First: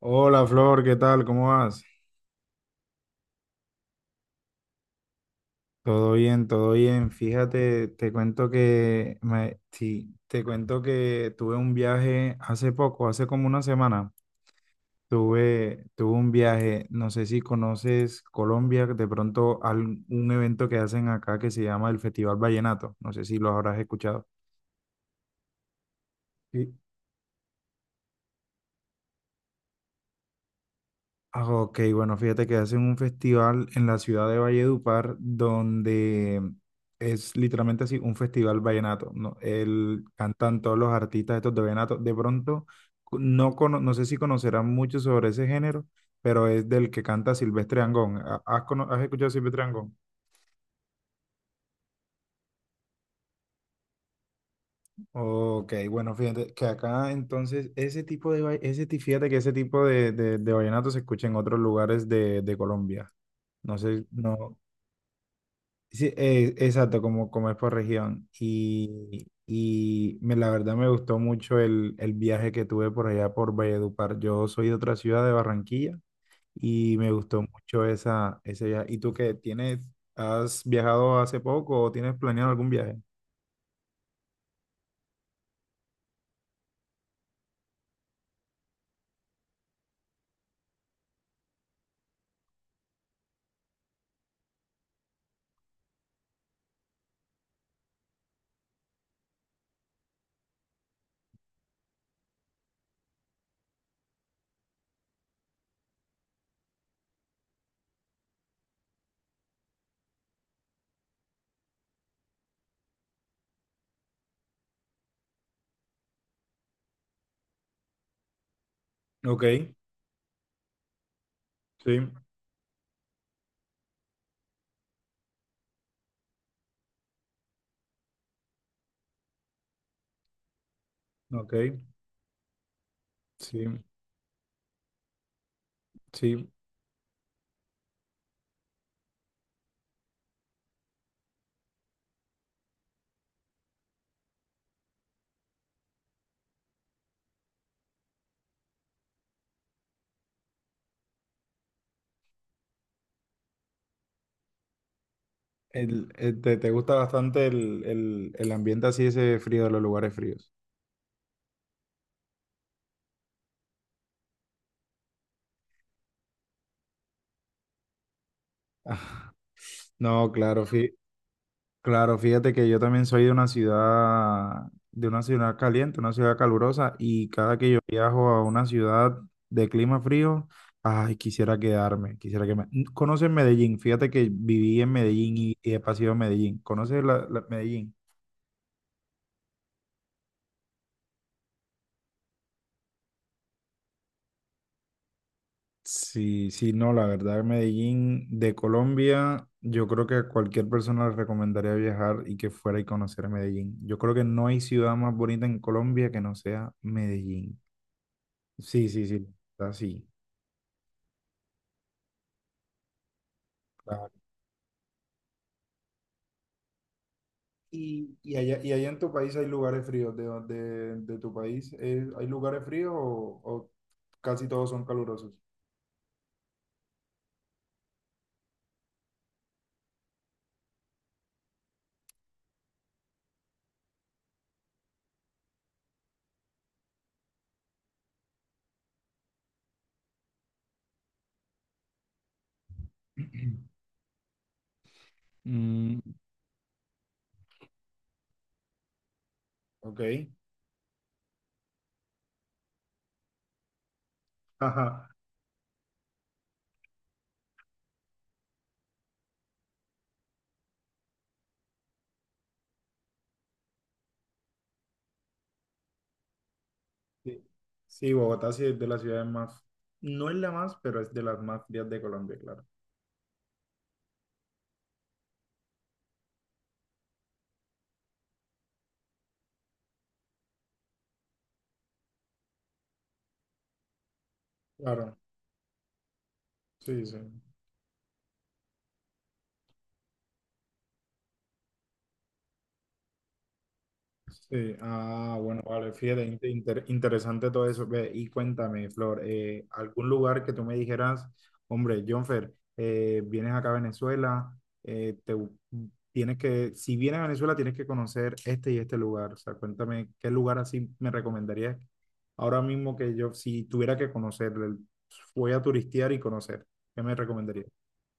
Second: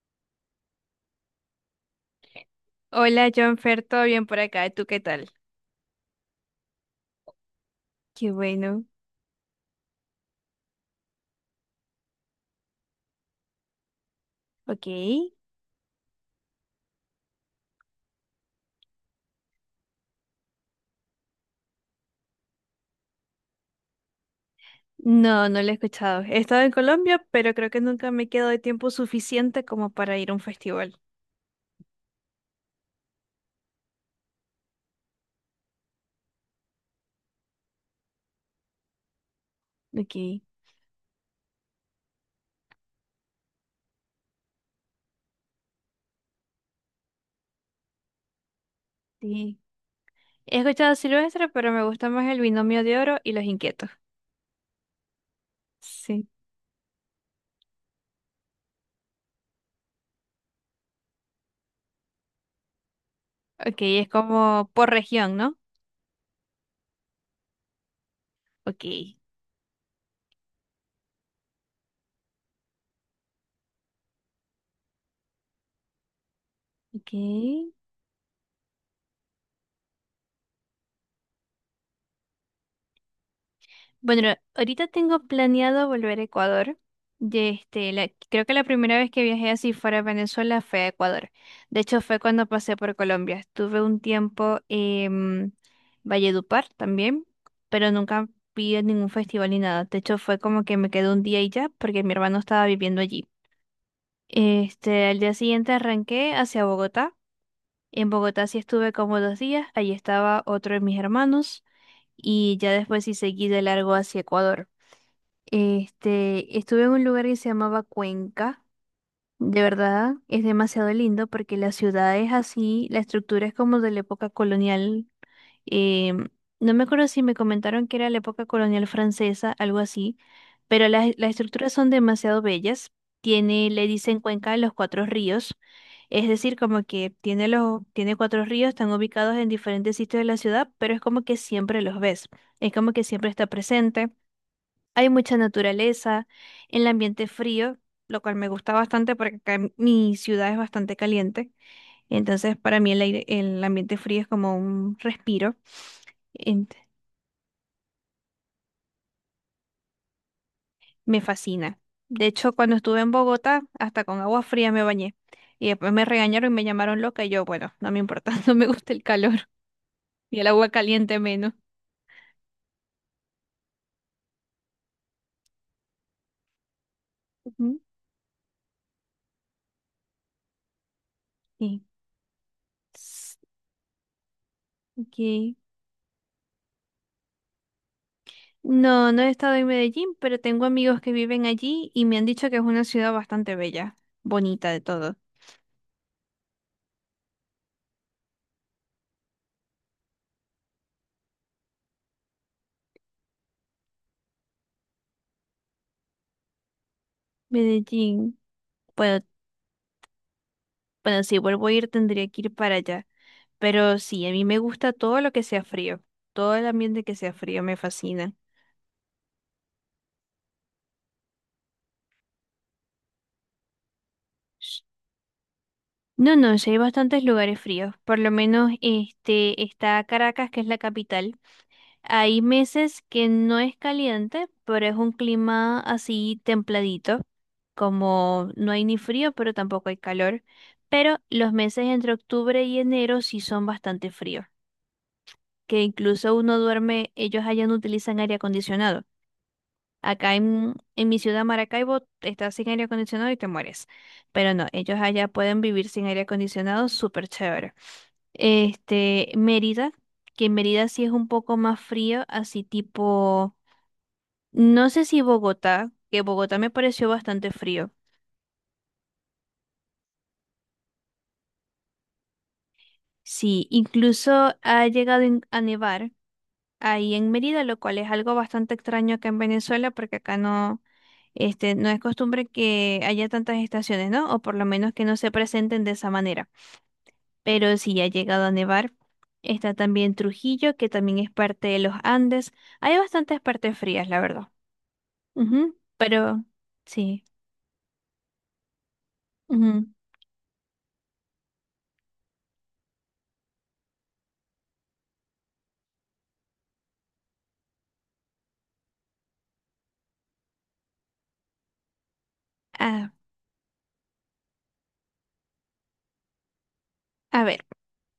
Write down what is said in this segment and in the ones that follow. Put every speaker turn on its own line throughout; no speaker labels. Hola Flor, ¿qué tal? ¿Cómo vas?
Hola, Jonfer, ¿todo bien por acá? ¿Tú qué tal?
Todo bien, todo bien. Fíjate,
Qué bueno.
te cuento que tuve un viaje hace poco, hace como una semana.
Ok.
Tuve un viaje, no sé si conoces Colombia, de pronto un evento que hacen acá que se llama el Festival Vallenato. No sé si lo habrás escuchado.
No, no lo he escuchado. He estado en
Sí.
Colombia, pero creo que nunca me quedo de tiempo suficiente como para ir a un festival.
Ah, ok, bueno, fíjate que hacen un festival en la ciudad de Valledupar donde es literalmente así, un festival vallenato, ¿no? El,
Ok,
cantan todos los artistas estos de vallenato. De pronto, no sé si conocerán mucho sobre ese género, pero es del que canta Silvestre Angón. ¿¿ Has escuchado a
sí.
Silvestre Angón?
He escuchado Silvestre, pero me gusta más el Binomio de Oro y Los Inquietos.
Ok, bueno,
Sí.
fíjate que acá entonces ese tipo de, va- ese, ti- fíjate que ese tipo de vallenato se escucha en otros lugares de Colombia. No
Ok,
sé,
es
no.
como por región, ¿no?
Sí, exacto, como es por región.
Ok.
La verdad me gustó mucho el viaje que tuve por allá por Valledupar. Yo soy de otra ciudad, de Barranquilla, y me
Ok.
gustó mucho ese viaje. ¿Y tú qué tienes? ¿Has viajado hace poco o tienes planeado algún viaje?
Bueno, ahorita tengo planeado volver a Ecuador. Creo que la primera vez que viajé así fuera de Venezuela fue a Ecuador. De hecho, fue cuando pasé por Colombia. Estuve un tiempo en Valledupar también, pero nunca vi en ningún festival ni nada. De hecho, fue como que me quedé un día y ya, porque mi hermano estaba viviendo allí. Al día siguiente arranqué hacia Bogotá. En Bogotá sí estuve como dos días. Allí estaba otro de mis hermanos y ya después sí seguí de largo hacia Ecuador. Estuve en un lugar que se llamaba Cuenca.
Ok,
De verdad, es demasiado lindo porque la
sí,
ciudad es así, la estructura es como de la época colonial. eh, no me acuerdo si me comentaron que era la época colonial francesa, algo así, pero las
ok,
estructuras son demasiado bellas. Tiene,
sí,
le dicen Cuenca de los Cuatro Ríos, es
sí.
decir, como que tiene los, tiene cuatro ríos, están ubicados en diferentes sitios de la ciudad, pero es como que siempre los ves, es como que siempre está presente. Hay mucha naturaleza, el ambiente es frío, lo cual me gusta bastante porque acá en mi ciudad es bastante caliente. Entonces, para mí el aire, el ambiente frío es como un respiro.
Te
ent-
gusta bastante el ambiente así, ese frío de los lugares fríos.
Me fascina. De hecho, cuando estuve en Bogotá, hasta con agua fría me bañé. Y después me regañaron y me llamaron loca y yo, bueno, no me importa, no me gusta el calor
No,
y el
claro,
agua caliente menos.
claro, fíjate que yo también soy de una ciudad caliente, una ciudad calurosa, y cada que yo
Ujú.
viajo a una ciudad de clima frío, ay, quisiera
Sí.
quedarme, quisiera que me... ¿Conoces
S-
Medellín? Fíjate que viví en Medellín
ok.
y he pasado a Medellín. ¿Conoces Medellín?
No, no he estado en Medellín, pero tengo amigos que viven allí y me han dicho que es una ciudad bastante bella, bonita de todo.
Sí, sí, no, la verdad, Medellín de Colombia, yo creo que a cualquier persona le recomendaría viajar y que fuera y conocer Medellín. Yo creo que no hay ciudad más bonita en Colombia que no sea Medellín.
Medellín.
Sí, sí,
Bueno,
sí, así.
bueno, si vuelvo a ir tendría que ir para allá. Pero
Claro.
sí, a mí me gusta todo lo que sea frío. Todo el ambiente que sea frío me fascina.
Y allá en tu país hay lugares fríos, de tu país, ¿hay lugares fríos o casi todos
Sh-
son calurosos?
No, no, sí hay bastantes lugares fríos. Por lo menos este está Caracas, que es la capital. Hay meses que no es caliente, pero es un clima así templadito. Como no hay ni frío, pero tampoco hay calor. Pero los meses entre octubre y enero sí son bastante fríos, que
Mm,
incluso uno duerme, ellos allá no utilizan aire acondicionado.
ok.
Acá en mi ciudad, Maracaibo, estás sin aire acondicionado y te mueres. Pero no, ellos
Ajá.
allá pueden vivir sin aire acondicionado, súper chévere. Mérida, que en Mérida sí es un poco más frío, así tipo, no sé si Bogotá, que Bogotá me pareció
Sí,
bastante frío.
sí, Bogotá sí es de las ciudades más, no es la más, pero es de las más frías de Colombia, claro.
Sí, incluso ha llegado a nevar ahí en Mérida, lo cual es algo bastante extraño acá en Venezuela, porque acá no, no es costumbre que haya tantas estaciones, ¿no? O por lo menos que no
Claro,
se presenten de esa manera.
sí, sí.
Pero sí ha llegado a nevar. Está también Trujillo, que también es parte de los Andes. Hay bastantes partes frías, la verdad.
Sí, ah, bueno,
Ujú.
vale, fíjate,
Pero sí.
interesante todo eso. Ve, y cuéntame, Flor,
Ujú.
¿algún lugar que tú me dijeras, hombre, Jonfer, vienes acá a Venezuela, eh, te, bu- tienes que, si vienes a Venezuela tienes que conocer este y este lugar? O sea, cuéntame, ¿qué lugar así me recomendarías ahora mismo
Ah,
que yo, si tuviera que conocer, voy a turistear y conocer, ¿qué me
a ver.
recomendarías?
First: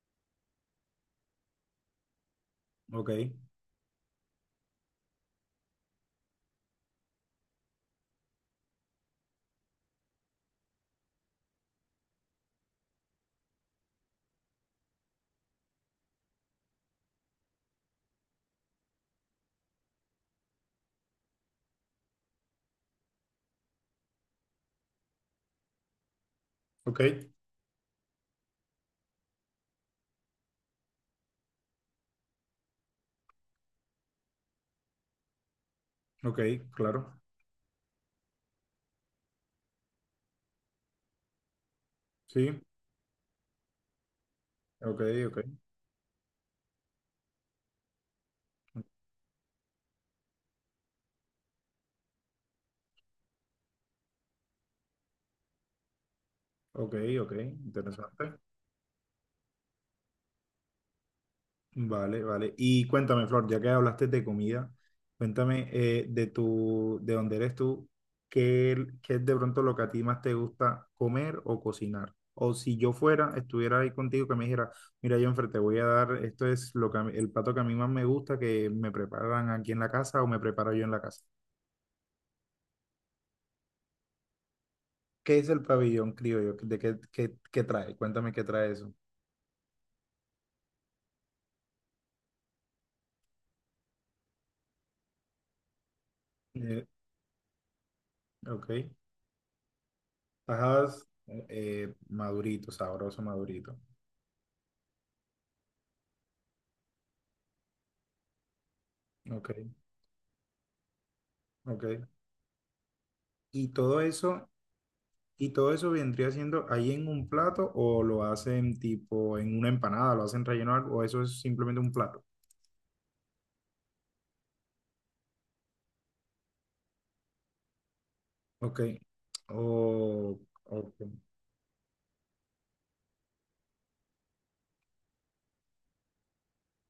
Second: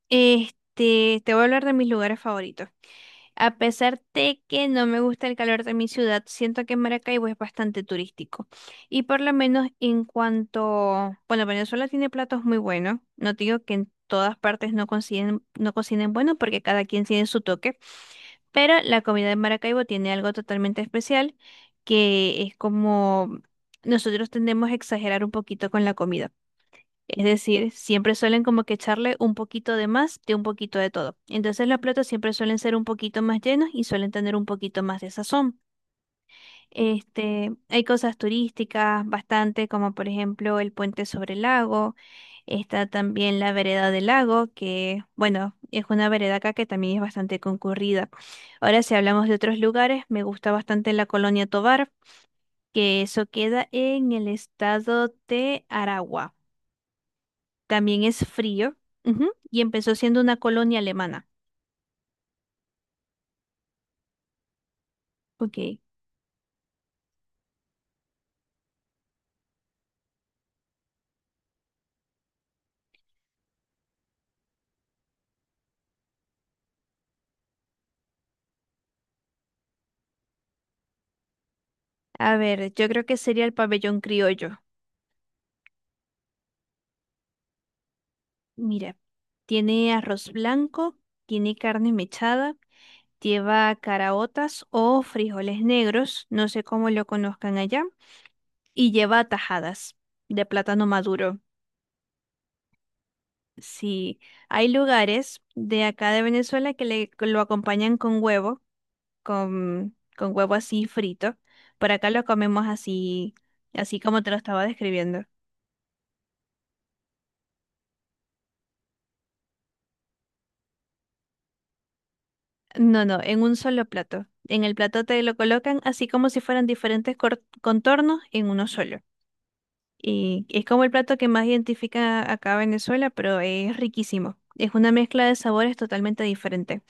Te voy a hablar de mis lugares favoritos.
Ok,
A pesar de que no me gusta el calor de mi ciudad, siento que Maracaibo es bastante turístico. Y por lo menos en cuanto, bueno, Venezuela tiene platos muy buenos. No te digo que en todas partes no cocinen, no cocinen bueno, porque cada quien tiene su toque. Pero la comida de Maracaibo tiene algo totalmente especial, que es como nosotros tendemos a exagerar un poquito con la comida.
ok,
Es decir, siempre suelen como que echarle un poquito de más de un poquito de todo. Entonces los platos siempre suelen ser un poquito más llenos y suelen tener un poquito más de sazón.
ok, claro,
Hay cosas turísticas bastante, como por ejemplo el puente sobre el lago.
sí,
Está también la vereda del lago,
ok,
que
ok,
bueno, es una vereda acá que también es bastante concurrida. Ahora, si hablamos de otros lugares, me gusta bastante la Colonia Tovar, que eso queda en el estado de Aragua.
ok, ok,
También es
interesante.
frío. Ujú. Y empezó siendo una colonia alemana.
Vale, vale. Y cuéntame, Flor, ya que hablaste de comida,
Ok.
cuéntame, de tu, de dónde eres tú, qué es de pronto lo que a ti más te gusta comer o cocinar. O si yo fuera, estuviera ahí contigo, que me dijera, mira, Jonfer, te voy a dar, esto es lo que a mí- el plato que a mí más me gusta, que me preparan aquí en la casa o me preparo yo en la casa.
A ver, yo creo que sería el pabellón criollo.
¿Qué es el pabellón criollo? ¿ Qué trae? Cuéntame qué trae eso.
Mira, tiene arroz blanco, tiene carne mechada, lleva caraotas o frijoles negros, no sé
Eh,
cómo lo conozcan allá,
ok.
y lleva tajadas de plátano
Tajadas,
maduro.
madurito, sabroso, madurito.
Sí, hay lugares de acá de Venezuela que lo acompañan con huevo
Ok,
con huevo así frito. Por
ok.
acá lo comemos así,
Y
así
todo
como te lo
eso,
estaba describiendo.
y todo eso vendría siendo ahí en un plato, o lo hacen tipo en una empanada, lo hacen relleno de algo, o eso es simplemente un plato.
No, no, en un solo plato. En el plato te lo colocan así como si fueran diferentes contornos en uno
Ok.
solo.
O,
Y es como el
ok.
plato que más identifica acá a Venezuela, pero es riquísimo. Es una mezcla de sabores totalmente diferente.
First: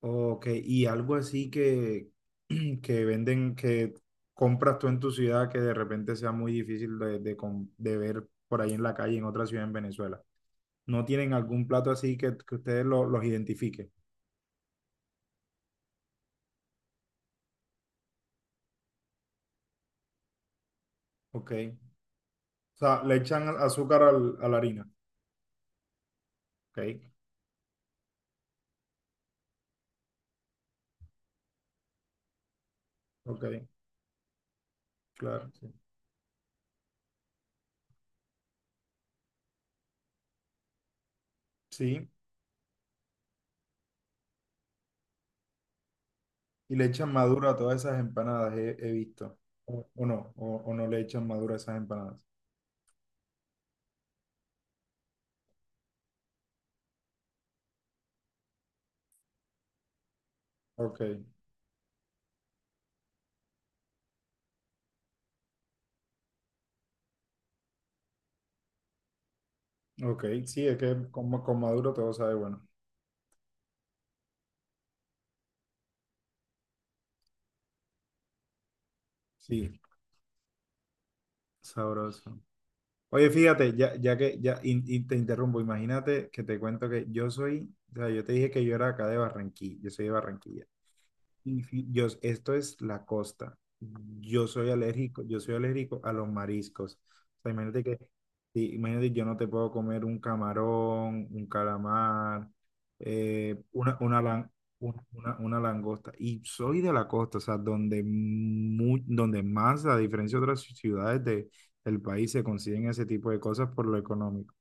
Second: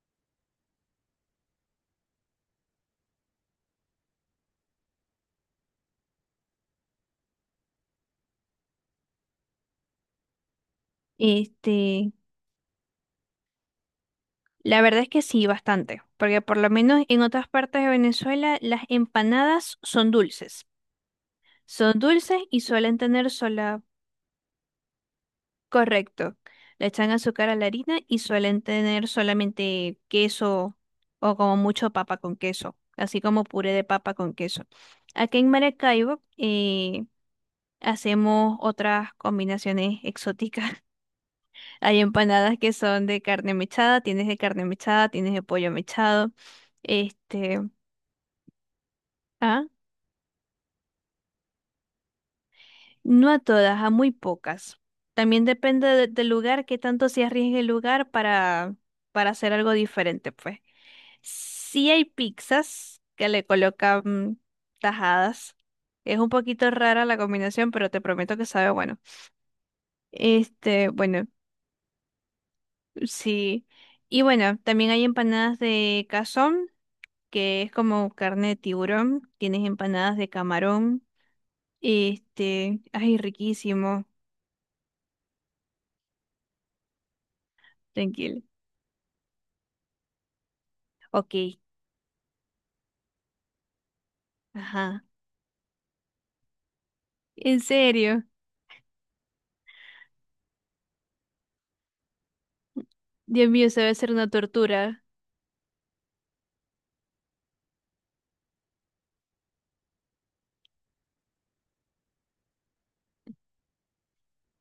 Ok, y algo así que, que venden, que compras tú en tu ciudad que de repente sea muy difícil de ver por ahí en la calle, en otra ciudad en Venezuela. ¿No tienen algún plato
Este,
así que ustedes los identifiquen?
la verdad es que sí, bastante, porque por lo menos en otras partes de Venezuela las empanadas son dulces.
Ok.
Son dulces y
O
suelen
sea, le
tener.
echan azúcar a la harina.
Correcto. Le echan
Ok.
azúcar a la harina y suelen tener solamente queso o como mucho papa con queso, así
Ok,
como puré de papa con queso. Aquí en
claro, sí.
Maracaibo eh, hacemos otras combinaciones exóticas. Hay
Sí,
empanadas que son de carne mechada, tienes de carne mechada, tienes de pollo mechado.
y le echan madura a
Este,
todas esas empanadas, he visto.
ah,
O, no le echan madura a esas empanadas.
no a todas, a muy pocas. También depende del lugar, qué tanto se arriesgue el lugar para hacer algo diferente, pues.
Ok,
Sí hay pizzas que le colocan tajadas. Es un poquito rara la combinación, pero te prometo que sabe bueno.
ok, sí, es
Este,
que
bueno,
con, con maduro todo sabe bueno.
sí. Y bueno, también hay empanadas de cazón, que es como carne de tiburón. Tienes
Sí,
empanadas de camarón.
sabroso.
Ay,
Oye, fíjate, ya,
riquísimo.
ya que ya in- in- te interrumpo, imagínate que te cuento que yo soy, o sea, yo te
Tranquilo.
dije que yo era acá de Barranquilla, yo soy de Barranquilla.
Ok,
Y yo, esto es la costa.
ajá.
Yo soy alérgico a los mariscos. O sea,
¿En
imagínate que,
serio?
sí, imagínate, yo no te puedo comer un camarón, un calamar,
Dios
eh,
mío, eso debe
una,
ser
una,
una
lan-
tortura.
una langosta. Y soy de la costa, o sea, donde, donde más, a diferencia de otras ciudades de, del país, se consiguen ese tipo de cosas por lo económico.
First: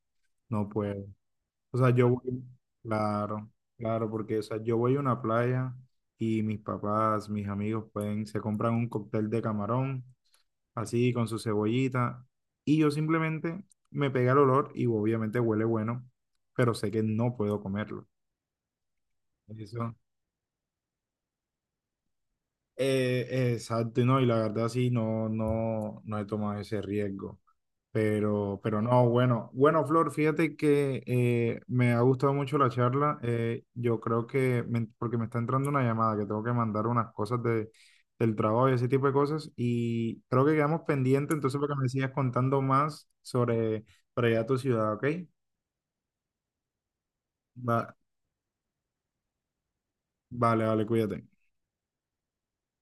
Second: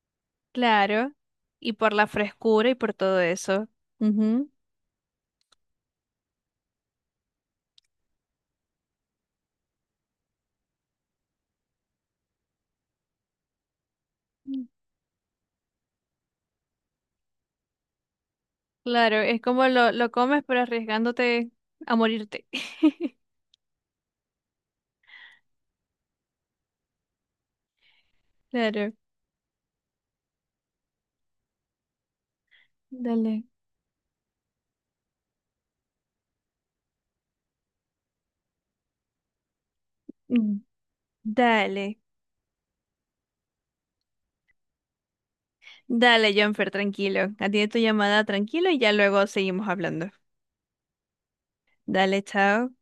No puedo.
Claro. Y
O sea,
por la
yo voy,
frescura y por todo
claro,
eso.
claro, porque o
Ujú.
sea, yo voy a una playa y mis papás, mis amigos pueden, se compran un cóctel de camarón, así con su cebollita, y yo simplemente me pega el olor y obviamente huele bueno, pero sé que no puedo comerlo.
Claro, es como
Eso,
lo comes, pero arriesgándote a morirte.
eh, exacto, y no, y la verdad sí, no, no, no he tomado ese riesgo. Pero
Claro,
no, bueno, bueno, Flor, fíjate que me ha gustado mucho la charla.
dale.
Yo creo que, porque me está entrando una llamada, que tengo que mandar unas cosas del trabajo y ese tipo de cosas. Y creo que
Mm.
quedamos pendientes, entonces, para que me
Dale,
sigas contando más sobre, para allá tu ciudad, ¿ok?
dale, Jonfer, tranquilo. Atiende tu
Va,
llamada tranquilo y ya luego seguimos hablando.
vale, vale, cuídate.
Dale, chao.